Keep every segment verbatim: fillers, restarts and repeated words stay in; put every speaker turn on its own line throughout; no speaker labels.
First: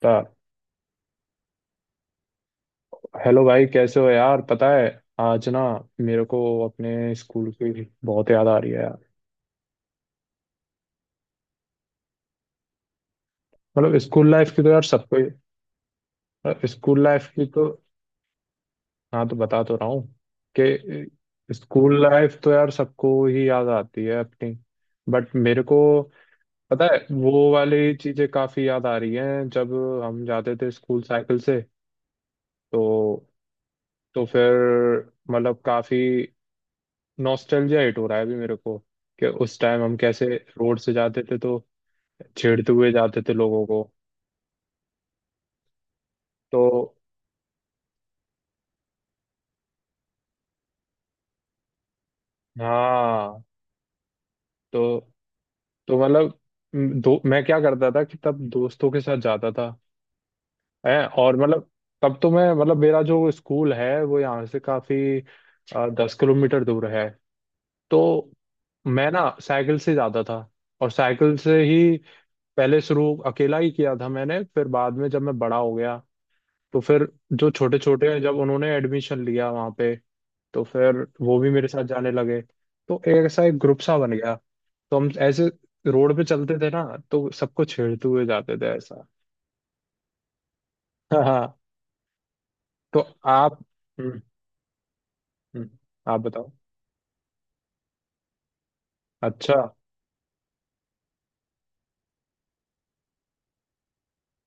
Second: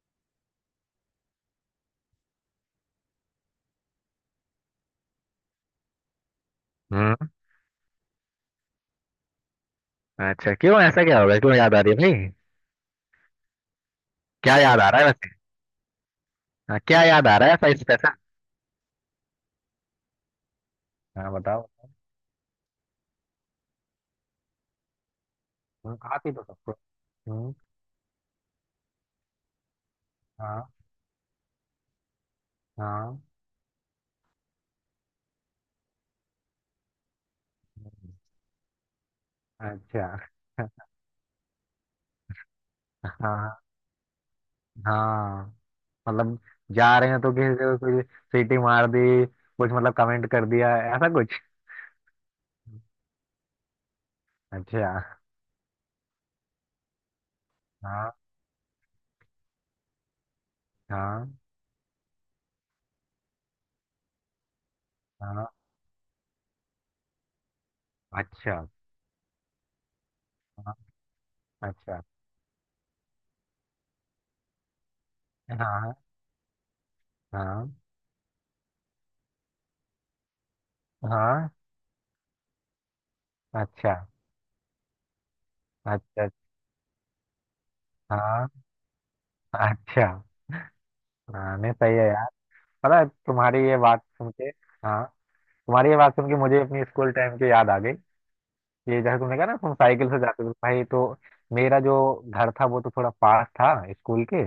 ता- हेलो भाई, कैसे हो यार? पता है आज ना मेरे को अपने
हम्म।
स्कूल की बहुत याद आ रही है यार।
अच्छा, क्यों? ऐसा क्या हो गया, क्यों याद आ रही है भाई?
मतलब स्कूल लाइफ
क्या
की तो
याद
यार
आ रहा है
सबको
वैसे? हाँ,
स्कूल
क्या याद
लाइफ
आ
की
रहा है
तो
ऐसा स्पेशल?
हाँ तो बता तो रहा हूँ
हाँ,
कि
बताओ।
स्कूल लाइफ तो यार सबको ही याद आती है अपनी। बट मेरे को
हम्म, आप ही तो सबको।
पता है वो
हम्म।
वाली चीजें काफी याद आ रही हैं जब हम जाते
हाँ,
थे स्कूल साइकिल से।
हाँ।
तो तो फिर मतलब काफी नॉस्टैल्जिया हिट हो रहा है अभी मेरे को कि उस टाइम हम
अच्छा।
कैसे रोड से जाते थे तो छेड़ते हुए जाते थे
हाँ,
लोगों को।
हाँ, मतलब
तो
जा रहे हैं तो किसी को कुछ सीटी मार दी, कुछ मतलब कमेंट कर दिया ऐसा कुछ।
हाँ, तो
अच्छा।
तो मतलब म, दो मैं क्या करता था
हाँ।
कि तब दोस्तों के साथ जाता था है,
हाँ।
और मतलब तब तो मैं मतलब मेरा जो स्कूल है वो यहाँ से काफी
हाँ।
अ, दस किलोमीटर दूर है। तो
अच्छा।
मैं ना साइकिल से जाता था,
हाँ।
और साइकिल से ही
अच्छा।
पहले शुरू अकेला ही किया था मैंने, फिर बाद में जब मैं बड़ा हो
हाँ।
गया तो फिर जो
हाँ।
छोटे छोटे हैं, जब उन्होंने एडमिशन लिया वहाँ पे तो फिर वो
हाँ।
भी मेरे साथ जाने लगे। तो एक ऐसा एक ग्रुप
अच्छा,
सा बन गया। तो हम ऐसे रोड पे
अच्छा।
चलते थे ना तो सबको छेड़ते हुए
हाँ।
जाते थे ऐसा।
अच्छा।
हाँ
हाँ,
हाँ,
नहीं सही है यार। पता
तो
है
आप,
तुम्हारी ये बात
हम्म,
सुन के, हाँ,
हम्म,
तुम्हारी ये बात
आप
सुन के
बताओ।
मुझे अपनी स्कूल टाइम की याद आ गई। ये जैसे तुमने कहा ना
अच्छा,
तुम साइकिल से जाते थे, तो भाई, तो मेरा जो घर था वो तो थोड़ा पास था स्कूल के।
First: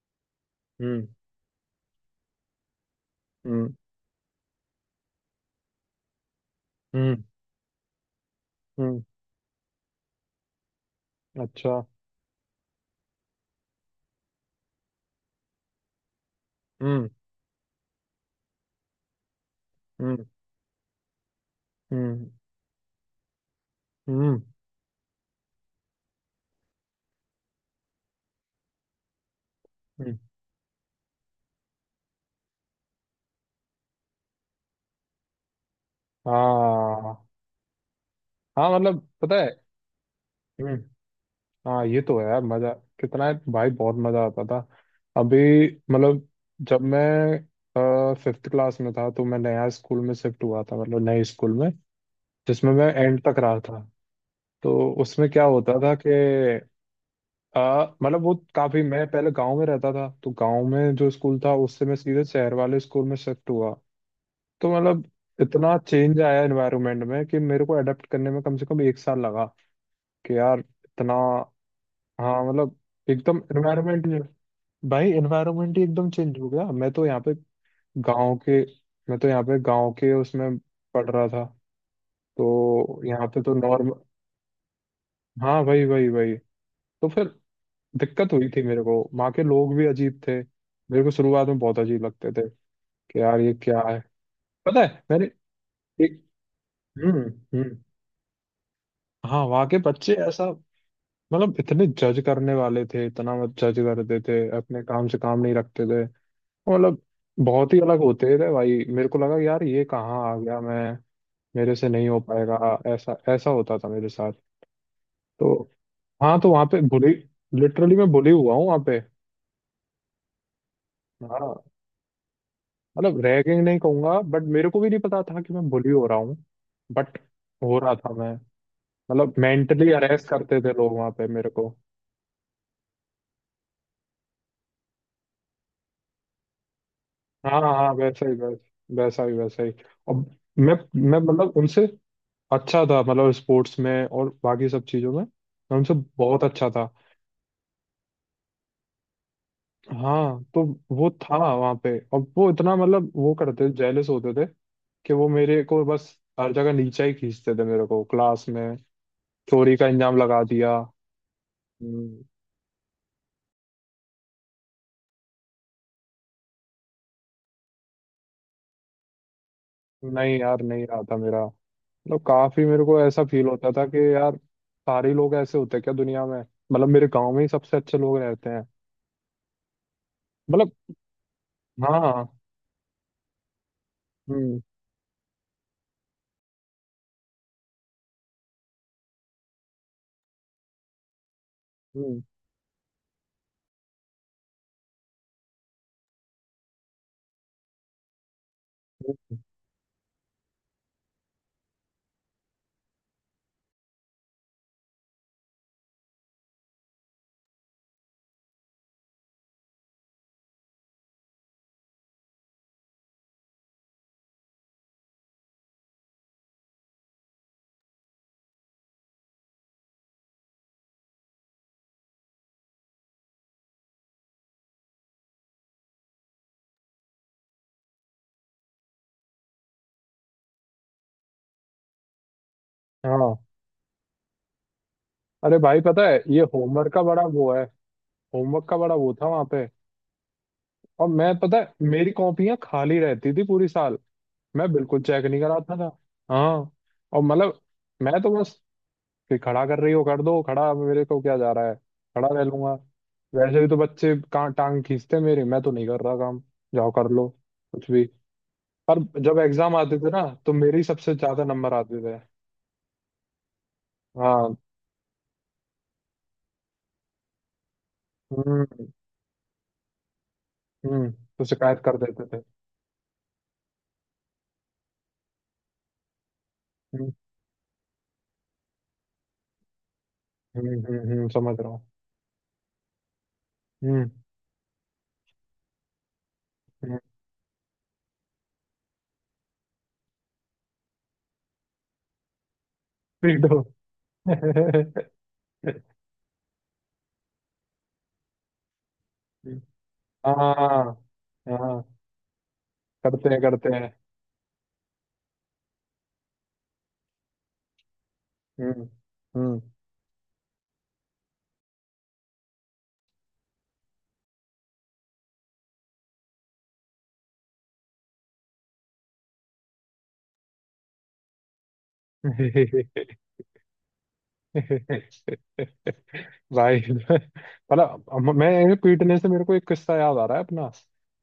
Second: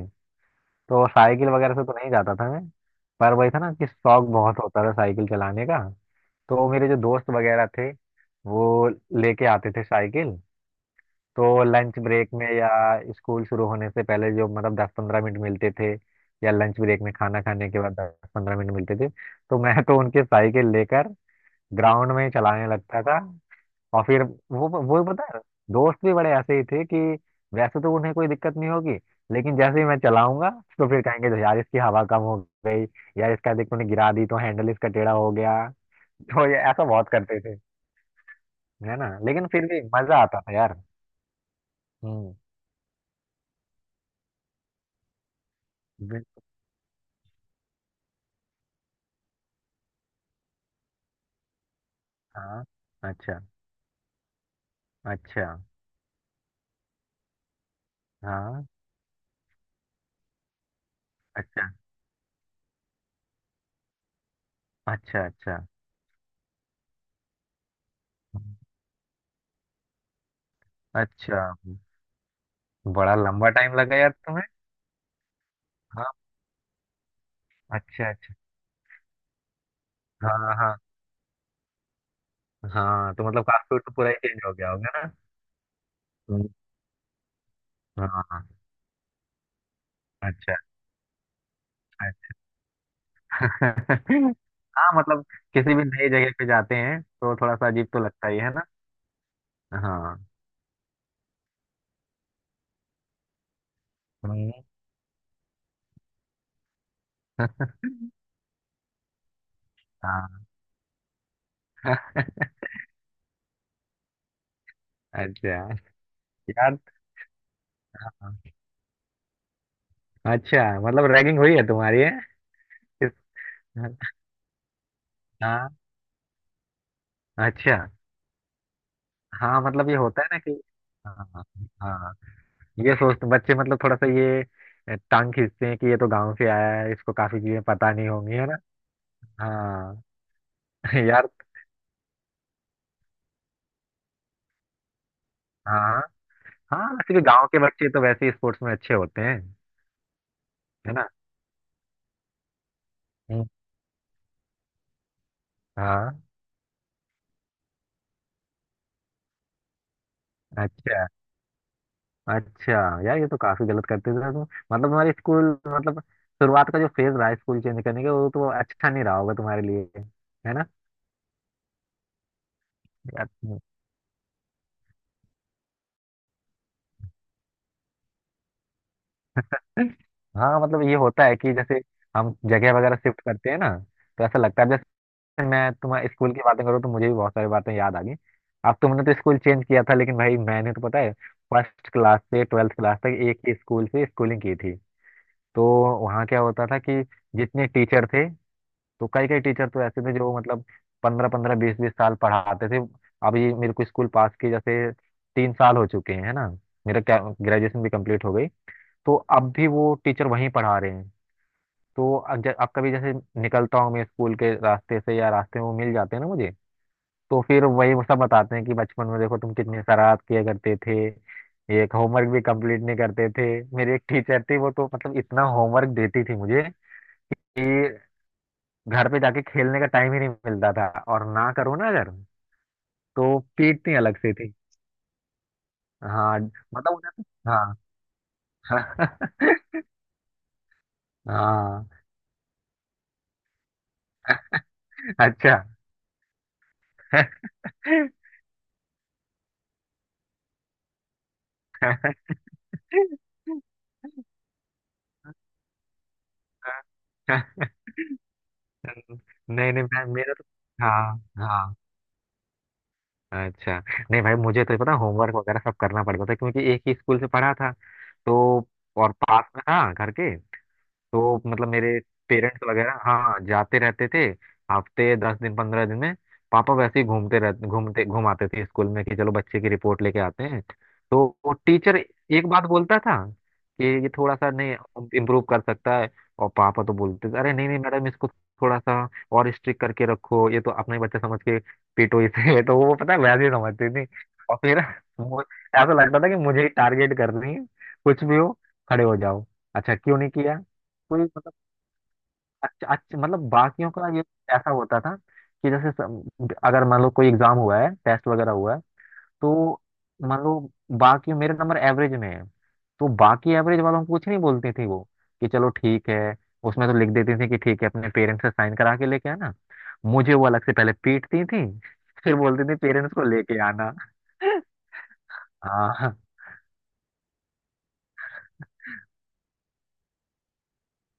तो
हम्म,
साइकिल वगैरह से तो नहीं जाता था मैं, पर वही था ना
हम्म,
कि शौक बहुत होता था साइकिल चलाने का। तो मेरे जो
हम्म,
दोस्त वगैरह थे, वो
हम्म,
लेके आते थे साइकिल। तो
अच्छा,
लंच ब्रेक में या स्कूल शुरू होने से पहले जो मतलब दस पंद्रह मिनट मिलते थे, या लंच ब्रेक
हम्म,
में खाना खाने के बाद दस पंद्रह मिनट मिलते थे, तो मैं तो उनके
हम्म,
साइकिल लेकर ग्राउंड
हम्म,
में चलाने लगता था। और फिर
हम्म,
वो वो पता है दोस्त भी बड़े ऐसे ही थे कि वैसे तो उन्हें कोई दिक्कत नहीं होगी, लेकिन जैसे ही मैं
हम्म,
चलाऊंगा तो फिर कहेंगे "तो यार इसकी हवा कम हो गई, यार इसका देख तूने गिरा दी तो हैंडल इसका टेढ़ा हो गया"। तो ये ऐसा बहुत
हाँ।
करते थे,
हाँ
है
मतलब
ना,
पता
लेकिन
है।
फिर भी मजा आता था
हम्म,
यार।
हाँ ये तो है
हम्म।
यार, मजा कितना है भाई, बहुत मजा आता था। अभी मतलब
बिल-
जब मैं फिफ्थ क्लास में था तो मैं नया स्कूल में शिफ्ट हुआ था, मतलब नए स्कूल में
हाँ।
जिसमें मैं एंड तक
अच्छा,
रहा था। तो उसमें क्या
अच्छा।
होता था कि आ, मतलब वो
हाँ।
काफी मैं पहले गांव में रहता था तो गांव में जो स्कूल था
अच्छा,
उससे मैं सीधे शहर वाले स्कूल में शिफ्ट हुआ। तो मतलब
अच्छा। अच्छा,
इतना चेंज आया एनवायरनमेंट में कि मेरे को अडेप्ट करने में कम से कम एक साल लगा कि यार इतना।
अच्छा।
हाँ मतलब
बड़ा
एकदम
लंबा टाइम लगा यार
एनवायरनमेंट,
तुम्हें।
भाई एनवायरनमेंट ही एकदम
हाँ,
चेंज हो गया, मैं तो यहाँ पे
अच्छा, अच्छा।
गांव के, मैं तो यहाँ पे गांव के
हाँ,
उसमें
हाँ।
पढ़ रहा था तो
हाँ,
यहाँ
तो
पे
मतलब
तो
कास्ट तो
नॉर्म।
पूरा ही चेंज हो गया होगा ना।
हाँ भाई भाई भाई।
हम्म,
तो फिर दिक्कत
हाँ।
हुई थी मेरे को, वहाँ के लोग भी अजीब थे,
अच्छा,
मेरे को शुरुआत में बहुत अजीब लगते
अच्छा।
थे कि यार ये क्या है। पता
हाँ,
है
मतलब
मैंने
किसी भी नई
एक,
जगह पे जाते हैं
हम्म,
तो थोड़ा सा
हम्म,
अजीब तो लगता ही है ना।
हाँ वहाँ के बच्चे
हाँ।
ऐसा मतलब इतने जज करने वाले थे, इतना मत जज करते थे,
हम्म।
अपने काम से काम नहीं रखते थे। मतलब बहुत ही अलग होते थे भाई, मेरे को लगा यार ये कहाँ आ
हाँ।
गया मैं, मेरे से नहीं हो पाएगा, ऐसा ऐसा होता था मेरे साथ।
अच्छा।
तो हाँ, तो वहाँ पे
यार।
बुली, लिटरली मैं बुली हुआ हूँ वहाँ पे।
अच्छा, मतलब रैगिंग
हाँ
हुई है तुम्हारी, है? इस-
मतलब रैगिंग नहीं कहूंगा बट मेरे को भी नहीं पता था कि मैं
हाँ।
बुली हो रहा हूँ, बट
अच्छा।
हो रहा था मैं। मतलब
हाँ, मतलब
मेंटली
ये होता है
अरेस्ट
ना कि,
करते थे लोग वहाँ पे
हाँ,
मेरे को।
हाँ, ये सोचते बच्चे मतलब थोड़ा सा ये अ, टांग खींचते हैं कि ये तो गांव से आया है, इसको काफी
हाँ
चीजें
हाँ
पता
हाँ,
नहीं
वैसा ही
होंगी, है ना।
वैसा वैसा ही वैसा ही। और
हाँ।
मैं मैं
यार।
मतलब उनसे अच्छा था, मतलब स्पोर्ट्स में और बाकी सब चीज़ों में मैं उनसे
हाँ।
बहुत अच्छा
हाँ,
था।
वैसे भी गांव के बच्चे तो वैसे ही स्पोर्ट्स में अच्छे होते हैं,
हाँ तो
है ना।
वो था वहां पे और वो इतना मतलब वो
हम्म,
करते थे, जेलस होते थे कि वो मेरे को बस
हाँ।
हर जगह नीचा ही खींचते थे, मेरे को क्लास में चोरी का इंजाम लगा दिया।
अच्छा,
हम्म,
अच्छा। यार ये तो काफी गलत करते थे, तुम मतलब तुम्हारे स्कूल मतलब शुरुआत का जो फेज रहा स्कूल चेंज करने का वो तो अच्छा नहीं रहा होगा तुम्हारे लिए।
नहीं
है
यार,
ना,
नहीं रहा था मेरा, मतलब काफी मेरे को ऐसा
यार।
फील
हम्म।
होता था कि यार सारे लोग ऐसे होते हैं क्या दुनिया में, मतलब मेरे गांव में ही सबसे अच्छे लोग रहते हैं।
हाँ,
मतलब
मतलब ये होता है कि जैसे
हाँ।
हम जगह वगैरह शिफ्ट करते हैं ना तो ऐसा
हम्म,
लगता है। मैं तुम्हारे स्कूल की बातें करूँ तो मुझे भी बहुत सारी बातें याद आ गई। अब तुमने तो स्कूल चेंज किया था लेकिन भाई मैंने तो पता है फर्स्ट क्लास
हम्म,
से ट्वेल्थ क्लास तक एक ही स्कूल से स्कूलिंग की थी। तो वहाँ क्या होता था कि जितने टीचर थे, तो कई
हम्म,
कई टीचर तो ऐसे थे जो मतलब पंद्रह पंद्रह बीस बीस साल पढ़ाते थे। अब ये मेरे को स्कूल पास किए जैसे तीन साल हो चुके हैं, है ना। मेरा ग्रेजुएशन भी कंप्लीट हो गई। तो अब भी वो टीचर वहीं पढ़ा रहे हैं। तो अब ज- अब कभी जैसे निकलता हूँ मैं स्कूल के रास्ते से या रास्ते में वो मिल जाते हैं ना मुझे, तो फिर वही वो सब बताते हैं कि बचपन में देखो तुम कितनी शरारत किया करते थे, एक होमवर्क भी कंप्लीट नहीं करते थे। मेरी एक टीचर थी वो तो मतलब इतना होमवर्क देती थी मुझे कि घर पे जाके खेलने का टाइम ही नहीं मिलता था, और ना करो ना अगर तो
हाँ।
पीटती अलग से थी।
अरे भाई पता है ये
हाँ
होमवर्क
मतलब
का बड़ा वो
उन्हें,
है, होमवर्क
हाँ।
का बड़ा वो था वहां पे। और मैं पता है
हाँ।
मेरी कॉपियां खाली रहती थी पूरी साल, मैं बिल्कुल चेक नहीं
अच्छा।
कराता था। हाँ, और मतलब मैं तो बस कि खड़ा कर रही हो कर दो खड़ा, मेरे को क्या जा रहा है, खड़ा रह लूंगा, वैसे भी तो बच्चे का- टांग खींचते मेरे, मैं तो नहीं कर रहा काम, जाओ कर लो कुछ भी। पर जब एग्जाम
नहीं, नहीं,
आते थे
मैं-
ना
मेरा तो,
तो मेरी
हाँ,
सबसे ज्यादा नंबर
हाँ,
आते थे।
अच्छा, नहीं भाई
हाँ,
मुझे तो पता होमवर्क वगैरह सब करना पड़ता था क्योंकि एक ही स्कूल से पढ़ा था, तो,
हम्म,
और पास में था घर के,
हम्म।
तो
तो
मतलब
शिकायत कर
मेरे
देते थे।
पेरेंट्स वगैरह हाँ जाते रहते थे हफ्ते दस दिन पंद्रह दिन में। पापा वैसे ही
हम्म,
घूमते रहते घूमते घुमाते थे स्कूल में कि चलो बच्चे की रिपोर्ट लेके आते हैं।
हम्म, हम्म, हम्म,
तो
समझ
वो
रहा हूँ।
टीचर एक बात बोलता था कि
हम्म,
ये थोड़ा सा नहीं इम्प्रूव कर सकता है। और पापा तो
हम्म।
बोलते थे, अरे नहीं, नहीं मैडम, इसको थोड़ा सा और स्ट्रिक्ट करके रखो, ये तो अपना ही बच्चा समझ के पीटो इसे। तो वो पता है वैसे ही
पीटो।
समझती थी। और फिर वो- ऐसा लगता था कि मुझे ही टारगेट कर रही है, कुछ भी हो खड़े हो जाओ, अच्छा क्यों नहीं किया,
हाँ
कोई मतलब।
हाँ,
अच्छा, अच्छा,
करते हैं
मतलब
करते हैं।
बाकियों का ये ऐसा होता था कि जैसे सम- अगर मान लो कोई एग्जाम हुआ है, टेस्ट वगैरह हुआ है,
हम्म, हम्म।
तो मान लो बाकी मेरे नंबर एवरेज में है, तो बाकी एवरेज वालों को कुछ नहीं बोलती थी वो, कि चलो ठीक है, उसमें तो लिख देती थी कि ठीक है अपने पेरेंट्स से साइन करा के लेके आना, मुझे वो अलग से पहले पीटती थी। फिर बोलती थी पेरेंट्स को लेके आना। हाँ,
भाई मतलब हम- मैं ऐसे पीटने से मेरे को एक किस्सा याद आ रहा है अपना,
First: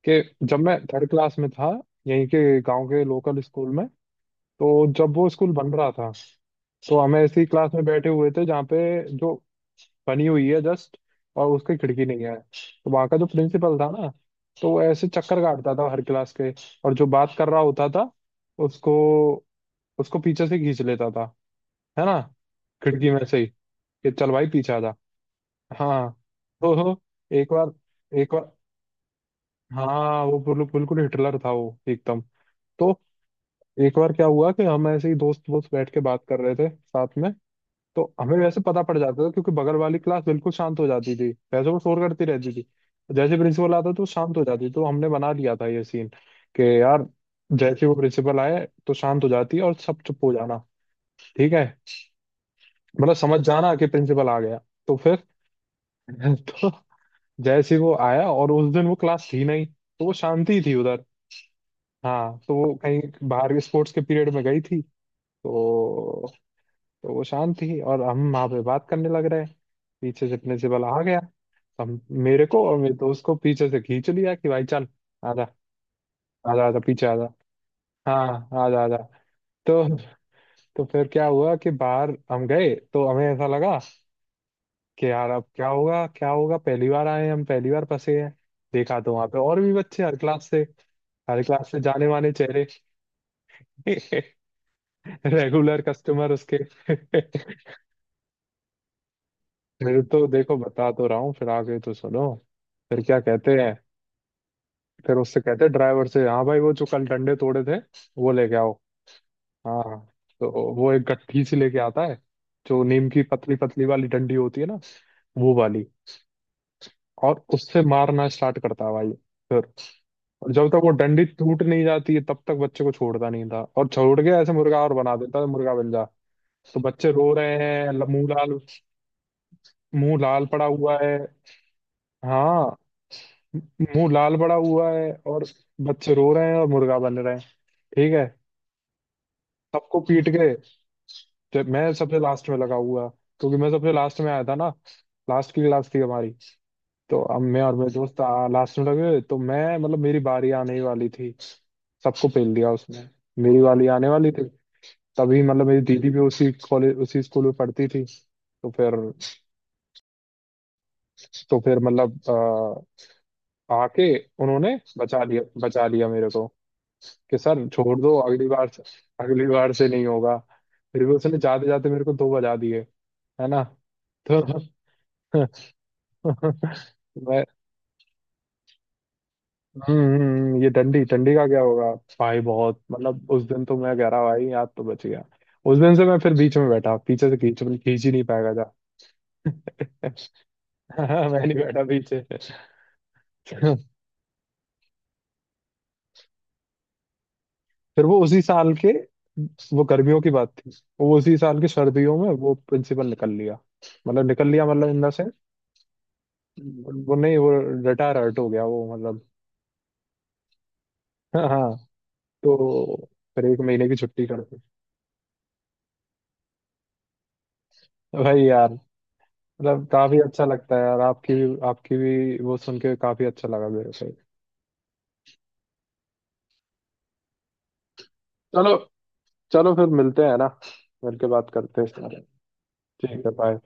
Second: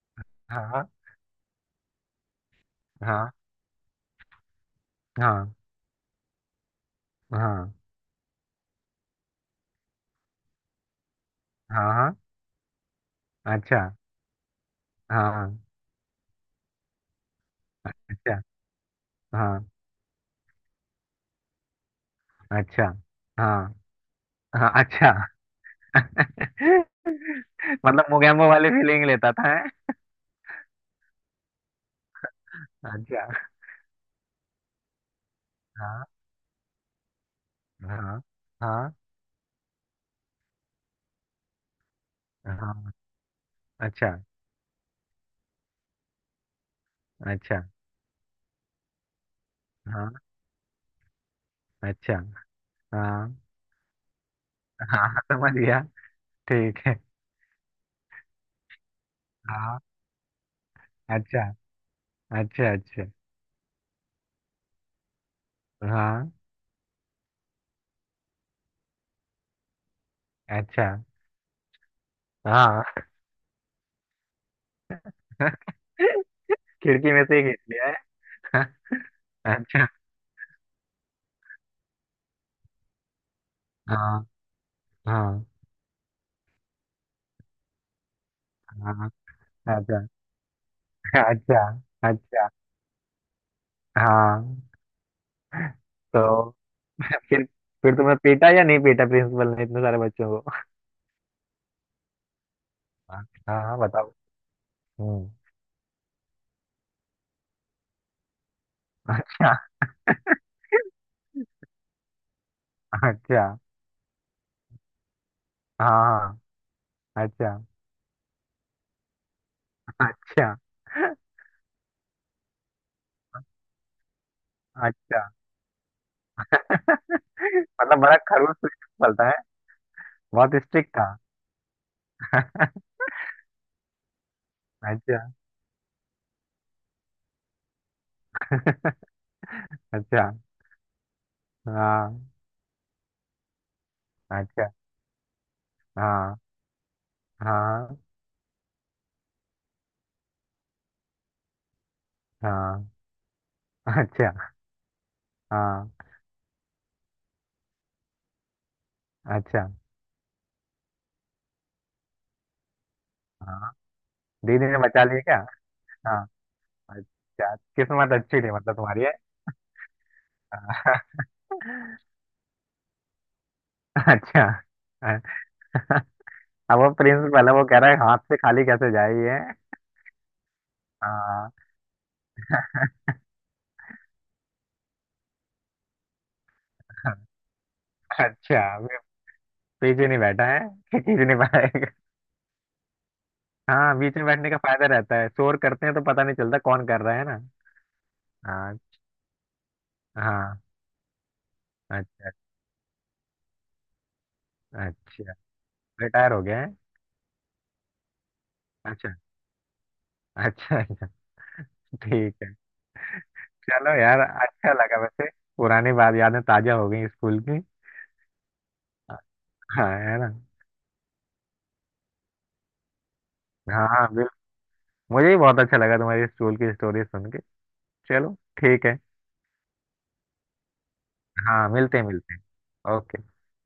कि जब
हाँ,
मैं
हाँ,
थर्ड क्लास में था यहीं के गांव के
हाँ,
लोकल स्कूल में। तो जब वो स्कूल
हाँ,
बन रहा था तो हम ऐसी क्लास
हाँ,
में बैठे हुए थे जहाँ पे जो बनी हुई है जस्ट और उसकी
हाँ,
खिड़की
हाँ,
नहीं है। तो वहाँ का जो प्रिंसिपल
अच्छा।
था ना तो वो ऐसे चक्कर
हाँ,
काटता था हर क्लास के, और जो बात कर रहा होता था
अच्छा।
उसको
हाँ।
उसको पीछे से खींच लेता था है ना,
अच्छा।
खिड़की में से ही
हाँ,
कि चल भाई
हाँ।
पीछे आ जा।
अच्छा।
हाँ तो एक बार
मतलब
एक
मोगैम्बो
बार,
वाली फीलिंग लेता था, है।
हाँ वो बिल्कुल बिल्कुल हिटलर था वो एकदम। तो
अच्छा।
एक बार क्या हुआ कि हम ऐसे ही दोस्त दोस्त बैठ के
हाँ,
बात कर रहे थे साथ में। तो
हाँ,
हमें वैसे पता
हाँ,
पड़ जाता था क्योंकि बगल वाली क्लास बिल्कुल शांत हो जाती थी, वैसे वो शोर करती रहती थी,
हाँ।
जैसे प्रिंसिपल आता तो
अच्छा,
शांत हो जाती, तो हमने बना लिया था ये सीन कि यार
अच्छा।
जैसे वो प्रिंसिपल आए तो शांत हो जाती और सब
हाँ।
चुप हो जाना, ठीक है,
अच्छा।
मतलब
हाँ,
समझ जाना कि प्रिंसिपल आ गया। तो
हाँ,
फिर
हाँ, समझ गया।
तो
ठीक है।
जैसे ही वो आया और उस दिन वो क्लास थी नहीं
हाँ।
तो वो शांति ही थी उधर,
अच्छा,
हाँ तो
अच्छा।
वो कहीं
अच्छा।
बाहर स्पोर्ट्स के पीरियड में गई थी,
हाँ।
तो तो वो शांत थी और हम वहां पे बात करने लग रहे हैं। पीछे से प्रिंसिपल
अच्छा।
आ गया, हम, मेरे को और मेरे
हाँ।
दोस्त को पीछे से खींच लिया कि भाई चल आजा, आजा आजा पीछे
खिड़की में
आजा,
से ही खींच लिया,
हाँ
है?
आजा आजा। तो
अच्छा।
तो फिर क्या हुआ कि बाहर हम गए तो हमें ऐसा लगा
हाँ,
कि यार अब
हाँ,
क्या होगा क्या होगा, पहली बार आए हैं, हम पहली बार फंसे हैं। देखा
हाँ।
तो वहां पे और भी बच्चे
अच्छा।
हर क्लास से, हर
अच्छा,
क्लास से जाने माने
अच्छा।
चेहरे,
हाँ,
रेगुलर कस्टमर
तो
उसके।
फिर फिर तुम्हें पीटा या नहीं पीटा प्रिंसिपल ने इतने सारे
फिर तो
बच्चों को?
देखो बता तो रहा हूँ फिर आगे तो सुनो। फिर क्या
हाँ,
कहते
हाँ,
हैं,
हाँ, बताओ।
फिर
हम्म।
उससे कहते हैं ड्राइवर से, हाँ भाई वो जो कल डंडे तोड़े थे वो लेके आओ। हाँ तो वो एक गट्ठी से लेके आता है, जो नीम
अच्छा,
की
अच्छा।
पतली पतली वाली डंडी होती है ना, वो वाली।
हाँ, हाँ,
और
अच्छा,
उससे मारना स्टार्ट करता है भाई। फिर, और
अच्छा,
जब तक वो डंडी टूट नहीं जाती है तब तक बच्चे को छोड़ता नहीं था, और छोड़ के ऐसे मुर्गा और बना
अच्छा,
देता है, मुर्गा बन जा। तो बच्चे रो रहे हैं,
मतलब
ल-
बड़ा
मुंह
खड़ूस
लाल,
प्रिंसिपल था, है?
मुंह लाल
बहुत
पड़ा
स्ट्रिक्ट
हुआ
था।
है, हाँ, मुंह लाल पड़ा हुआ है
अच्छा,
और बच्चे रो रहे हैं और मुर्गा बन रहे हैं, ठीक है, सबको पीट
अच्छा।
के। जब मैं सबसे
हाँ।
लास्ट में लगा हुआ, क्योंकि मैं सबसे लास्ट में आया था ना,
अच्छा।
लास्ट की क्लास थी हमारी।
हाँ,
तो अब मैं और मेरे
हाँ,
दोस्त लास्ट में लगे तो मैं मतलब मेरी बारी आने ही वाली थी, सबको पेल दिया
हाँ।
उसने, मेरी वाली आने वाली
अच्छा।
थी, तभी मतलब मेरी
हाँ।
दीदी भी उसी कॉलेज उसी स्कूल में पढ़ती थी तो फिर,
अच्छा।
तो फिर मतलब
हाँ,
अ, आके
दीदी
उन्होंने
ने बचा लिया
बचा
क्या?
लिया, बचा लिया
हाँ,
मेरे को, कि
अच्छा
सर छोड़
किस्मत
दो,
अच्छी
अगली
थी
बार
मतलब
से
तुम्हारी, है।
अगली बार से नहीं होगा। फिर भी
हाँ।
उसने जाते जाते मेरे को दो बजा दिए, है ना, तो
अच्छा। अब वो प्रिंस
मैं,
पहले वो कह रहा है हाथ से खाली कैसे जाए ये।
हम्म, हम्म, ये डंडी डंडी का
हाँ।
क्या होगा। भाई बहुत मतलब उस दिन तो मैं कह रहा भाई याद तो बच गया, उस दिन से मैं फिर बीच में बैठा, पीछे से खींच खींच ही नहीं पाएगा
अच्छा वे
था।
पीछे नहीं बैठा है, खींच नहीं
मैं नहीं बैठा
पाएगा।
पीछे।
हाँ, बीच में बैठने का फायदा रहता है, शोर करते हैं तो पता नहीं चलता कौन कर रहा है ना।
फिर वो उसी साल
हाँ।
के, वो गर्मियों की बात
हाँ।
थी, वो उसी साल की सर्दियों में
अच्छा।
वो प्रिंसिपल निकल लिया, मतलब निकल लिया मतलब इन द सेंस
अच्छा। रिटायर हो गया है?
वो नहीं, वो रिटायर हर्ट हो गया वो
अच्छा,
मतलब।
अच्छा, अच्छा।
हाँ हाँ,
ठीक है।
तो फिर एक महीने
चलो
की
यार,
छुट्टी कर दी।
अच्छा लगा वैसे। पुरानी बात, यादें ताजा हो गई स्कूल की।
भाई यार मतलब
हाँ, है
काफी
ना।
अच्छा लगता है यार, आपकी भी आपकी भी वो सुन के काफी अच्छा लगा
हाँ,
मेरे
हाँ,
को।
बिल्कुल। मुझे भी बहुत अच्छा लगा तुम्हारी स्कूल की स्टोरी सुन के। चलो
चलो,
ठीक है।
चलो फिर मिलते हैं ना, मिलके बात
हाँ,
करते हैं
मिलते
इस
हैं,
बारे में।
मिलते हैं।
ठीक
ओके।
है, बाय।